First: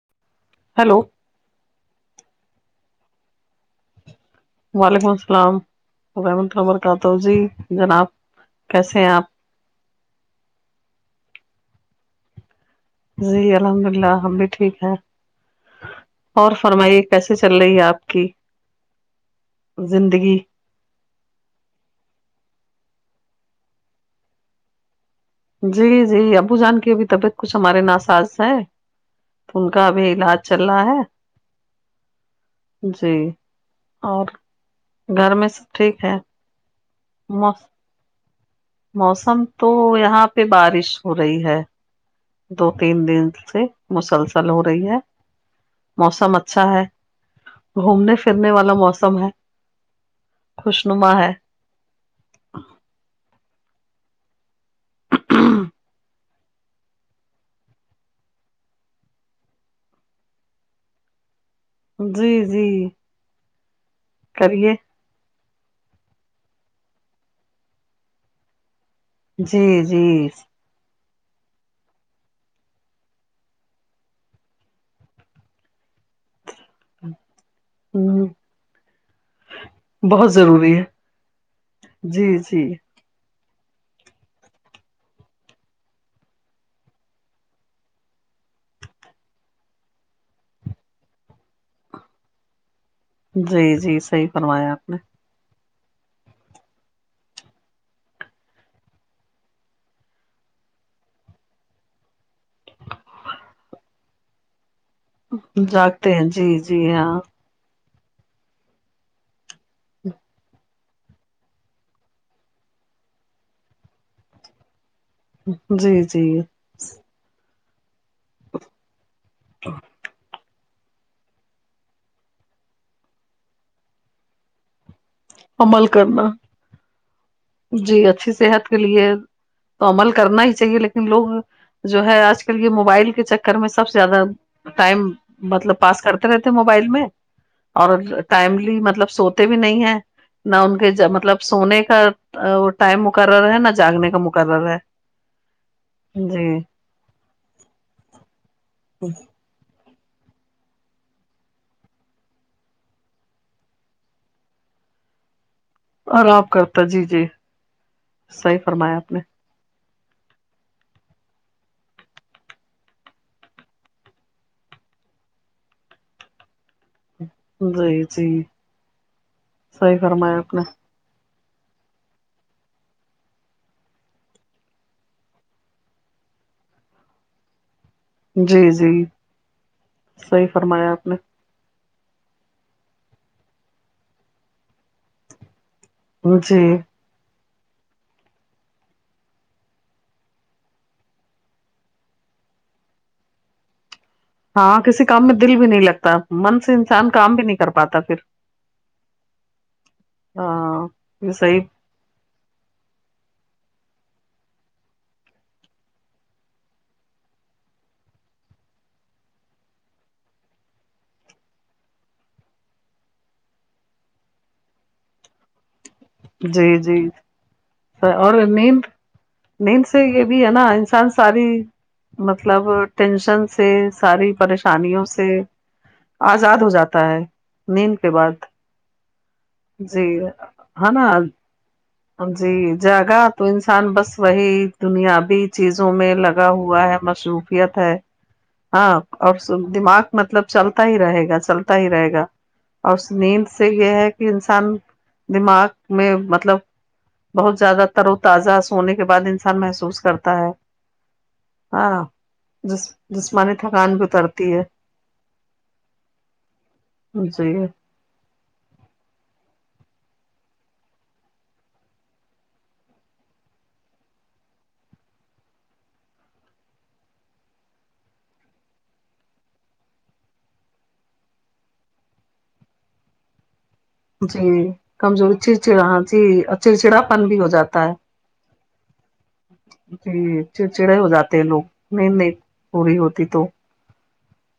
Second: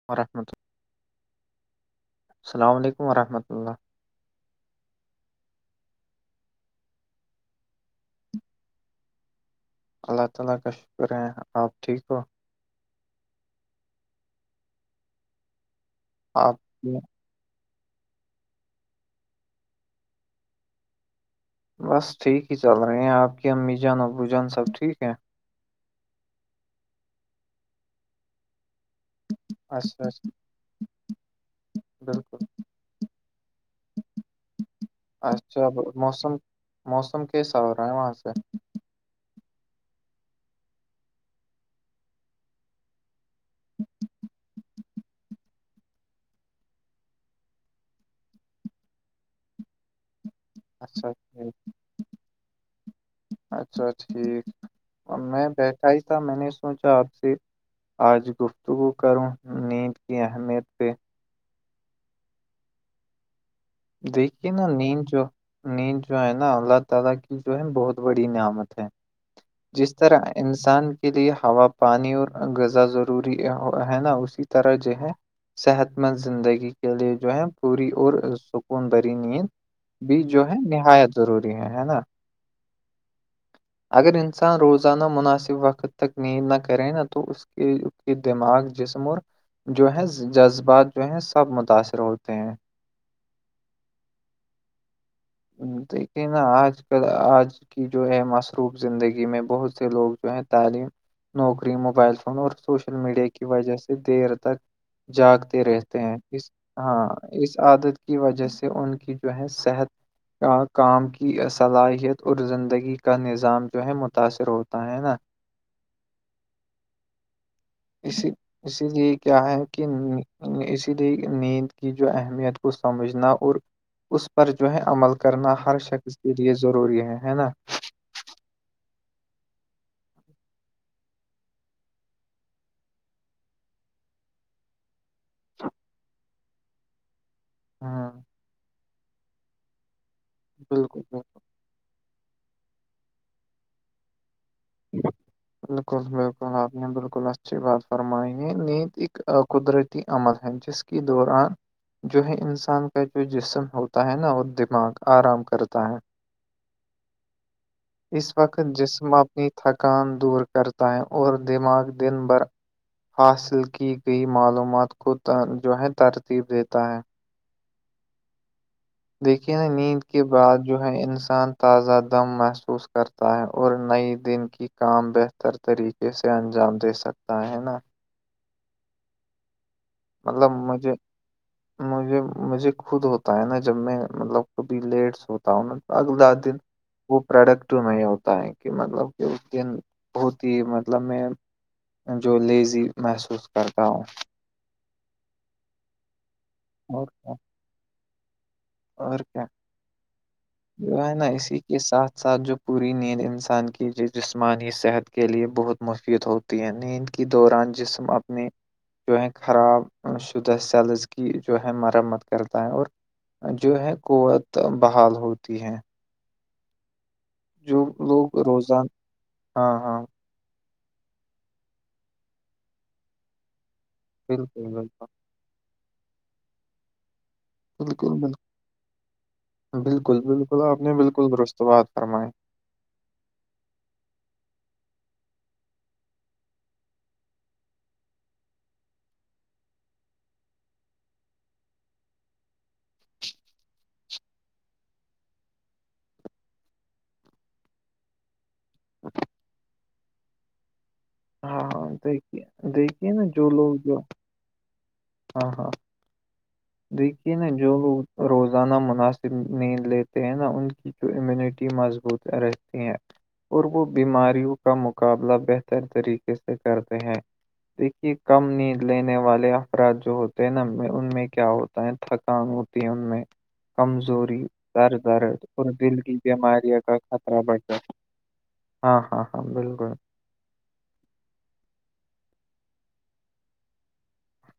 [unintelligible] hello السلام علیکم وعلیکم السلام کیسے ہیں اپ اللہ تعالی کا شکر ہے اپ ٹھیک جی الحمد اللہ ہم بھی ٹھیک ہے اور آپ جی فرمائیے کیسے چل رہی ہے اپ کی زندگی بس ٹھیک ہی چل رہے ہیں اپ کی امی جان ابو جان سب ٹھیک ہیں جی جی ابو جان کی ابھی طبیعت کچھ ہمارے ناساز ہے ان کا بھی اچھا اچھا بات [unintelligible] جی اور گھر میں اچھا سب ٹھیک ہے موسم موسم کیسا ہو موسم تو یہاں پہ بارش ہو رہی ہے سے مسلسل ہو رہی ہے موسم اچھا ہے گھومنے پھرنے والا موسم ہے خوش اچھا نما ہے ٹھ اچھا ٹھیک اور میں بیٹھا ہی ایسا میں نے سوچا آپ سے آج گفتگو کروں نیند کی اہمیت پہ جی جی دیکے نا کریے نیین چو نیند جو ہے نا اللہ تعالی کی جو ہے بہت بڑی نعمت ہے جی جس جی طرح انسان کے لیے ہوا پانی اور غزا ضروری ہے نا اسی طرح جو ہے صحت مند زندگی کے لئے جو ہے پوری اور ہ سکون بری نیند بھی بہت جو ہے ضروری نہایت ضروری ہے ہے نا جی جی اگر انسان روزانہ مناسب وقت تک نیند نہ کرے نہا تو اس کے کی دماغ جسم اور جو ہے جذبات جو ہیں سب متاثر ہوتے ہیں جی جی صحیح فرمایا آپ نے دیکھیے نا آج کل آج کی جو ہے مصروف زندگی میں بہت سے لوگ جو ہے تعلیم نوکری موبائل فون اور سوشل میڈیا کی وجہ سے دیر تک جاگتے نے رہتے جاگتے ہیں اس جی جی ہاں اس عادت کی وجہ سے ان کی جو ہے صحت کا کام کی صلاحیت اور زندگی کا نظام جو ہے متاثر ہوتا ہے نا جی جی اسی اسی لیے کیا ہے کہ اسی لیے نیند کی جو اہمیت کو سمجھنا اور اس پر جو ہے عمل کرنا ہر عمل شخص کرنا کے لیے ضروری ہے ہے نا جی اچھی صحت کے لیے تو عمل کرنا ہی چاہیے لیکن لوگ جو ہے آج کل یہ موبائل کے چکر میں سب سے زیادہ ٹائم مطلب پاس کرتے رہتے موبائل میں اور ہاں ٹائملی مطلب سوتے بھی نہیں ہیں نہ ان بالکل کے مطلب سونے کا ٹائم مقرر ہے نہ جاگنے کا مقرر ہے بالکل بالکل آپ جی نے بالکل اچھی بات فرمائی ہے نیت ایک قدرتی عمل ہیں جس کے دوران جو ہے انسان کا جو جسم ہوتا ہے نا وہ دماغ آرام کرتا ہے آراب کرتا جی جی اس صحیح وقت فرمایا آپ جسم نے اپنی تھکان دور کرتا ہے اور دماغ دن بھر حاصل کی گئی معلومات کو جو ہے ترتیب دیتا ہے جی جی دیکھیے نا صحیح نیند کے فرمایا آپ بعد نے جو ہے انسان تازہ دم محسوس کرتا ہے اور نئی دن کی کام بہتر طریقے اسے انجام دے سکتا ہے نا جی جی صحیح مطلب فرمایا مجھے آپ نے مجھے مجھے خود ہوتا ہے نا جب میں مطلب کبھی لیٹس ہوتا ہوں نا اگددن جی وہ پروڈکٹ میں ہوتا ہے کہ مطلب کہ اس کی بہت ہی مطلب میں جو لیزی محسوس کرتا ہوں ہاں کسی کام میں دل بھی نہیں لگتا من سے اور انسان کیا کام بھی نہیں کر پاتا پھر اور کیا ہاں جو ہے نا یہ اسی صحیح کے ساتھ ساتھ جو پوری نیند انسان کی جسمانیانی صحت کے لیے بہت مفید ہوتی ہے نیند کے دوران جسم اپنے جو ہے خراب شدہ سیلز کی جو ہے مرمت کرتا ہے اور جو ہے قوت بحال ہوتی ہے جی جی جو لوگ اور نیند روزانہ ہاں نیند ہاں سے یہ بھی ہے نا انسان ساری مطلب ٹینشن سے ساری بالکل پریشانیوں بالکل سے آزاد ہو جاتا ہے نیند کے بالکل بعد بالکل جی بالکل بالکل آپ ہ نے نا بالکل درست بات فرمائی جی جاگا تو انسان بس وہی دنیابی چیزوں میں لگا ہوا ہے مشر خفیت ہے ہاں اور دماغ مطلب چلتا ہی رہے گا چلتا ہی رہے گا اور اس نیند سے یہ ہے کہ انسان دماغ میں مطلب بہت زیادہ تر و تازہ سونے کے بعد انسان محسوس کرتا ہاں دیکھیے ج دیکھیے نا جو جسمانی لوگ تھکان جو بھی اترتی ہے ہاں ہاں دیکھیے ن جی جوولو روزانہ مناسب نیند لیتے ہیں نہ ان کی جو امیونٹی مضبوط رہتی ہیں اور وہ بیماریوں کا مقابلہ بہتر طریقے سے کرتے ہیں دیکھیے کم نیند لینے والے افراد جو ہوتے ہیں نا ان میں کیا ہوتا ہے تھکان ہوتی ہے ان میں کمزوری جی در کمزوری درد اور چڑچڑا دل کی جی بیمارییاوں کا چڑچڑا پن بھی خطرہ ہو بڑھتا جاتا ہے ہاں ہاں ہاں بالکل جی چڑچڑے ہو جاتے ہیں لوگ نیند نہیں پوری ہوتی تو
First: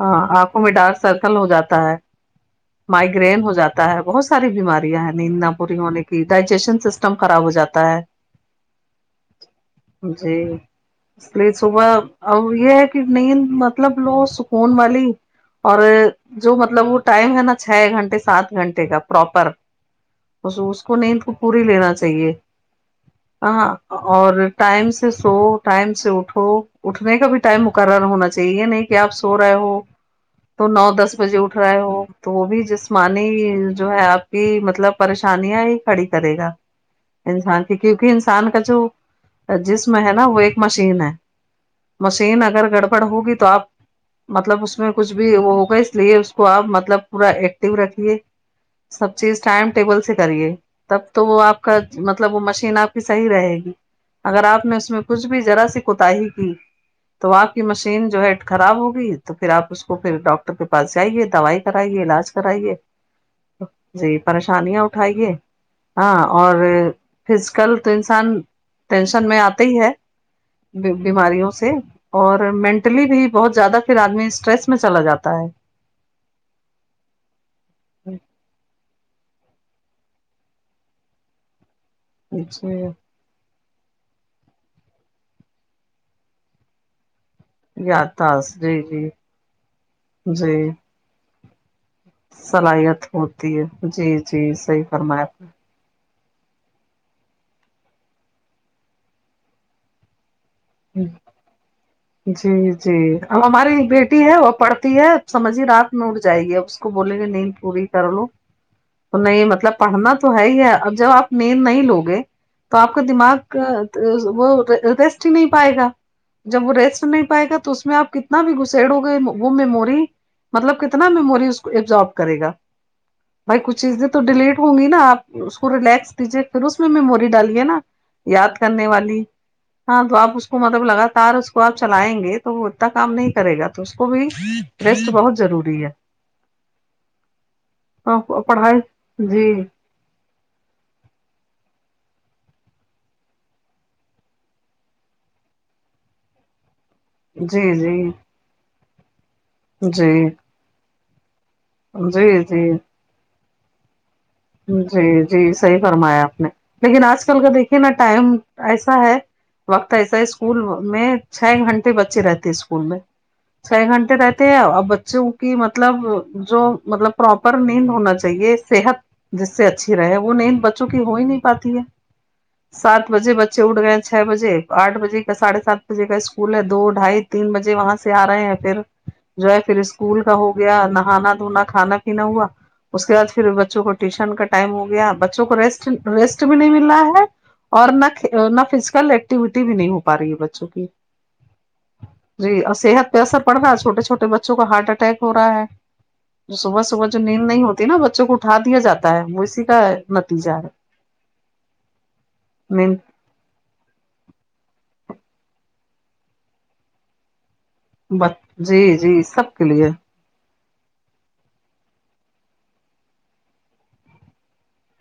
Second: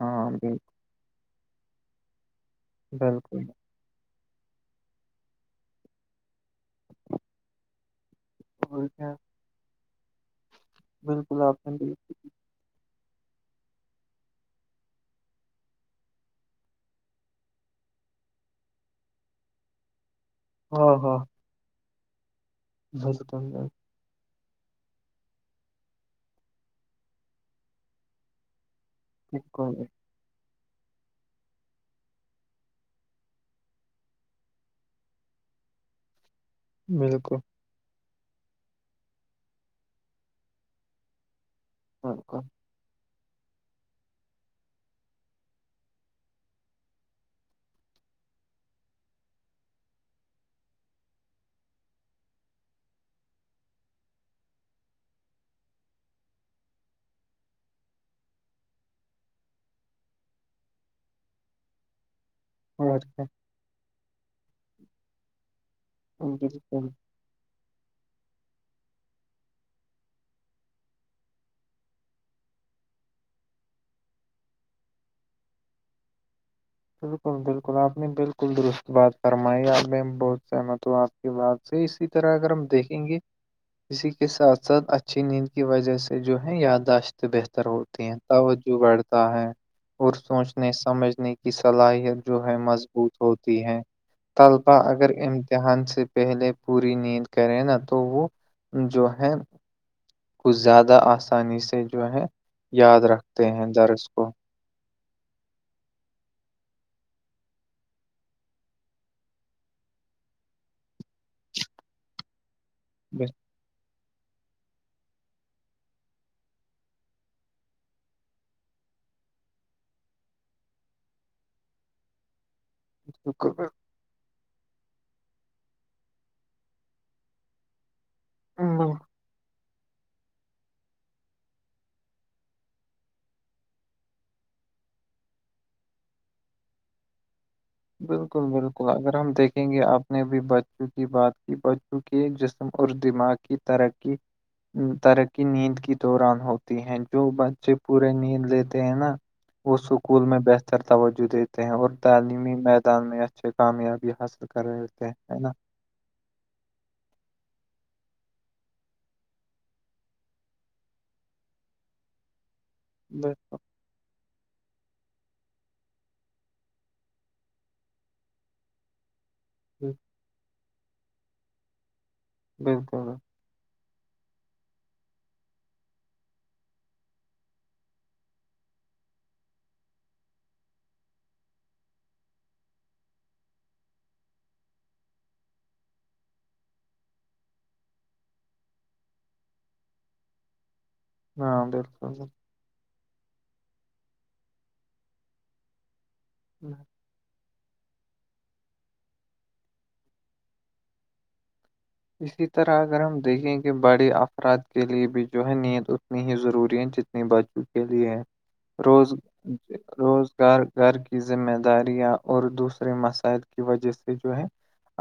ہاں آنکھوں میں ڈارک سرکل ہو جاتا ہے بالکل مائگرین ہو جاتا بہت ساری بیماریاں ہیں نیند نہ پوری ہونے کی ڈائجیشن سسٹم خراب ہو جاتا ہے اور کیا جی اس بالکل لیے آپ نے صبح بھی ا یہ ہے کہ نہیں مطلب لو سکون والی اور جو مطلب وہ ٹائم ہے نا چھ گھنٹے سات گھنٹے کا پراپر اس ہاں کو ہاں نیند کو پوری لینا چاہیے ہ بالکل ہاں اور ٹائم سے سو ٹائم سے اٹھو اٹھنے کا بھی ٹائم مقرر ہونا چاہیے یہ نہیں کہ آپ سو سو رہ بالکل تو نو دس بجے اٹھ رہا ہے ہو تو وہ بھی جسمانی جو ہے آپ کی مطلب پریشانیاں ہی کھڑی کرے گا بالکل انسان کہ کیونکہ انسان کا جو جسم ہے نا وہ ایک مشین ہے مشین بالکل اگر گڑبڑ ہوگی تو آپ مطلب اس میں کچھ بھی وہ ہوگا اس لیے اس کو آپ مطلب پورا ایکٹو رھیے سب چیز ٹائم ٹیبل سے کریے تب تو وہ آپ کا مطلب وہ مشین آپ کی صحیح رہے گی اگر آپ نے اس میں کچھ بھی ذرا سی کوتای کی تو آپ کی مشین جو ہے خراب ہوگی تو پھر آپ اس کو پھر ڈاکٹر کے پاس جائیے دوائی کرائیے علاج کرائیے اور کیا جی پریشانیاں اٹھائیے ہاں اور بالکل فزیکل تو انسان ٹینشن میں آتا ہی ہے بیماریوں سے اور مینٹلی بھی بہت زیادہ پھر آدمی اسٹریس میں چلا جاتا ہے بالکل بالکل آپ نے بالکل درست بات فرمائی آپ میں بہت سہمت ہوں آپ کی بات سے اسی طرح اگر ہم جی دیکھیں گے اسی کے ساتھ ساتھ اچھی نیند کی وجہ سے جو ہے یاداشت بہتر ہوتی ہیں یادداشت توجہ جی جی بڑتا ہے اور سوچنے جی سمجھنے کی کی صلاحیت جو ہے صلاحیت مضبوط ہوتی ہے جی جی طلبا صحیح اگر فرمایا آپ امتحان سے پہلے پوری نیند کرے نا تو وہ جو ہے کچھ زیادہ آسانی سے جو ہے جی جی یاد اب رکھتے ہیں ہماری درس بیٹی کو ہے وہ پڑھتی ہے سمجھیے رات میں اڑ جائے گی ا اس کو بولیں گے نہیں پوری کر لو تو نہیں مطلب پڑھنا تو ہے ہی ہے اب جب آپ نین نہیں لوگے تو آپ کا دماغ کا وہ ریسٹ ہی نہیں پائے گا جب وہ ریسٹ نہیں پائے گا تو اس میں آپ کتنا بھی گسڑو گے وہ مموری مطلب کتنا میموری اس کو ایبزارب کرے گا بالکل بھائی کچھ چیزیں تو ڈیلیٹ ہوں گی نا آپ اس کو ریلیکس دیجیے پھر اس میں میموری ڈالیے نا یاد کرنے بالکل والی ہاں تو آپ اس اس کو مطلب لگاتار اس کو آپ چلائیں گے تو وہ اتنا کام نہیں کرے گا تو اس کو بھی ریسٹ بہت ضروری ہے ہے بالکل پڑھائی بالکل اگر ہم جی دیکھیں گے آپ نے بھی بچوں کی بات کی بچوں کے جسم اور دماغ کی ترقی ترقی نیند کے دوران ہوتی ہے جو جی بچے جی پورے نیند لیتے ہیں نا وہ اسکول جی میں بہتر توجہ دیتے ہیں اور جی تعلیمی جی میدان میں اچھے کامیابی حاصل کر رہتے ہیں جی ہے نا جی صحیح فرمایا آپ نے لیکن آج کل کا دیکھیے نا ٹائم ایسا ہے وقت ایسا ہے اسکول میں چھ گھنٹے بچے رہتے ہیں اسکول میں بکل چھ گھنٹے رہتے ہیں اور بچوں کی مطلب جو مطلب پراپر نیند ہونا چاہیے صحت جس سے اچھی رہے وہ نیند بچوں کی ہو ہی نہیں پاتی ہے سات بالکل بجے ب اٹھ گئے ہیں چھ بجے آھ بجے کا سڑھے سات بجے کا اسکول ہے دو ڈھائی تین بجے وہاں سے سے آ رہے ہیں پھر جو ہے پھر اسکول کا ہو گیا نہانا دھونا کھانا پینا ہوا اس کے بعد پھر بچوں کو ٹیوشن کا ٹائم ہو گیا بچوں کو ریسٹ ریسٹ بھی نہیں مل رہ ہے اور نہ نہ فزیکل ایکٹیویٹی بھی نہیں ہو پا رہی ہے بچوں کی ہاں بالکل بالکل جی اور صحت پہ اثر پڑ رہا ہےھوٹے چھوٹے بچوں کا ہارٹ اٹیک ہو رہا ہے جو صبح صبح جو نیند نہیں ہوتی ہے نا بچوں کو اٹھا دیا جاتا ہے وہ اسی کا نتیجہ ہے اسی طرح اگر نیند ہم دیکھیں کہ بڑے افراد کے لیے بھی جو ہے نیند اتنی ہی ضروری ہے جتنی بچ کے لیے جی روز جی سب کے لیے روز کار گار کی ذمہ داریاں اور دوسرے مسائل کی وجہ سے جو ہے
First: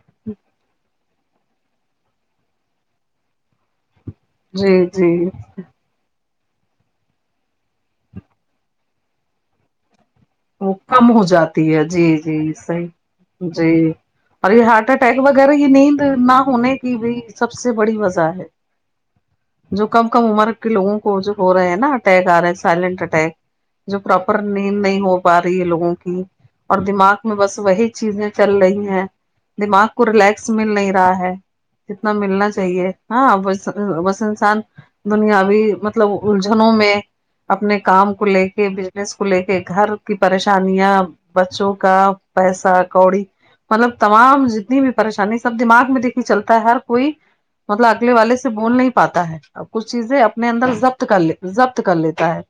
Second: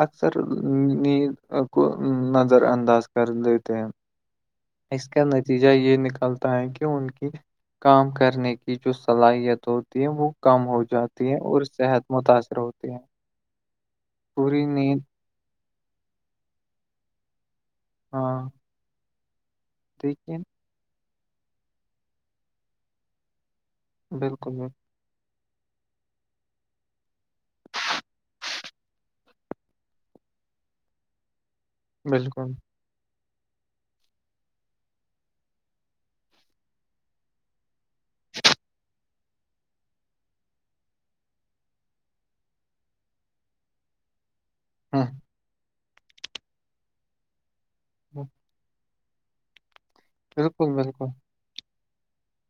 اکثر نیند کو نظر انداز کر دیتے ہیں جی اس جی کا نتیجہ یہ نکلتا تاکہ ان کی کام کرنے کی جو صلاحیت ہوتی ہے وہ وہ کم ہو جاتی اور ہے جی صحت جی متاثر صحی ہوتی ہے جی اور یہ پوری ہارٹ نیند اٹیک وغیرہ یہ نیند نہ ہونے کی بھی سب سے بڑی وجہ ہے ہاں جو کم کم دیکھیے عمر کے لوگوں کو جو ہو رہے ہیں نا اٹیک آ رہے ہیں سائلنٹ اٹیک جو پراپر بالکل نیند نہیں ہو پا رہی ہے لوگوں کی اور دماغ میں بس وہی چیزیں چل رہی ہیں دماغ کو ریلیکس مل نہیں رہا ہے جتنا ملنا بالکل چاہیے ہاں ب بس انسان دنیا بھیی مطلب الجھنوں میں اپنے کام کو لے کے بزنس کو لے کے گھر کی پریشانیاں بچوں کا پیسہ کوڑی مطلب تمام جتنی بھی ہ پریشانی سب دماغ میں دیکھی چلتا ہے ہر کوئی مطلب اگلے والے سے بول نہیں پاتا ہے ا کچھ چیزیں اپنے بالکل اندر جضبت بالکل کر لے جضبط کر لیتا ہے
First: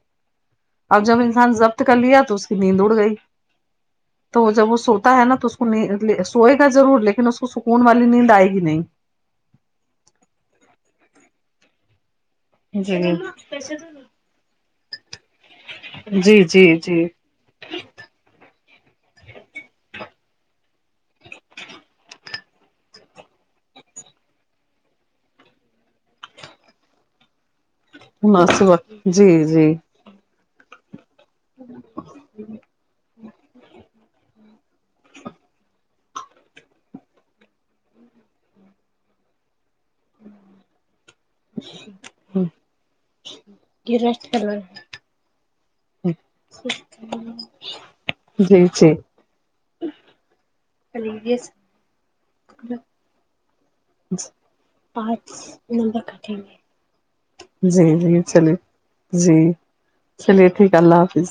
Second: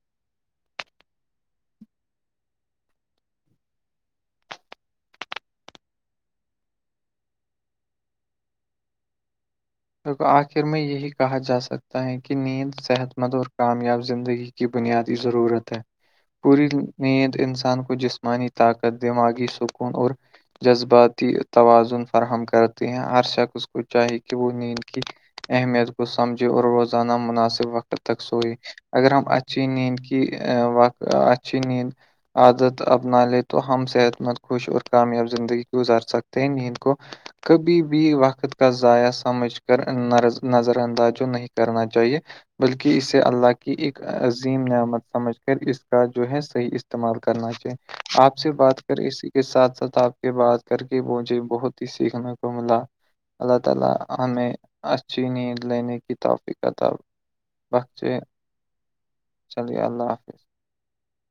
اب جب انسان جضبط کر لیا تو اس کی نیند اڑ گئی [inaudible] تو جب وہ سوتا ہے نا تو اس کو سوئے گا ضرور لیکن اس کو سکون والی نیند آئے گی نہیں آخر میں یہی کہا جا سکتا ہے کہ نیند صحت مند جی اور کامیاب زندگی کی بنیادی ضرورت ہے جی جی پوری جی نیند انسان کو جسم انی طاقت دماغی سکون اور جذباتی توازن فراہم کرتے ہیں ہر شخ اس کو چاہی کہ وہ نیند کی اہمیت کو سمجھے اور روزانہ مناسب وقت تک سو مناسب وقت اگر ہم جی اچھی جی نیند کی وقت اچھی نیند عادت اپنا لے تو ہم صحت مند خوش اور کامیاب زندگی گزار سکتے ہیں نیند کو کبھی بھی وقت کا ضائع سمجھ کر نظر انداز نہیں کرنا چاہیے بلکہ اسے اللہ کی ایک عظیم نعمت سمجھ کر اس کا جو ہے صحیح استعمال کرنا چاہیے آپ سے جی بات جی کریں اسی کے ساتھ ساتھ آپ کے بات کر کے مجھے بہت ہی سیکھنے کو ملا اللہ تعالی ہمیں اچھی نیند لینے کی توفیق تھا جی جی چلیے جی چلیے اللہ حافظ چلیے ٹھیک ہے اللہ حافظ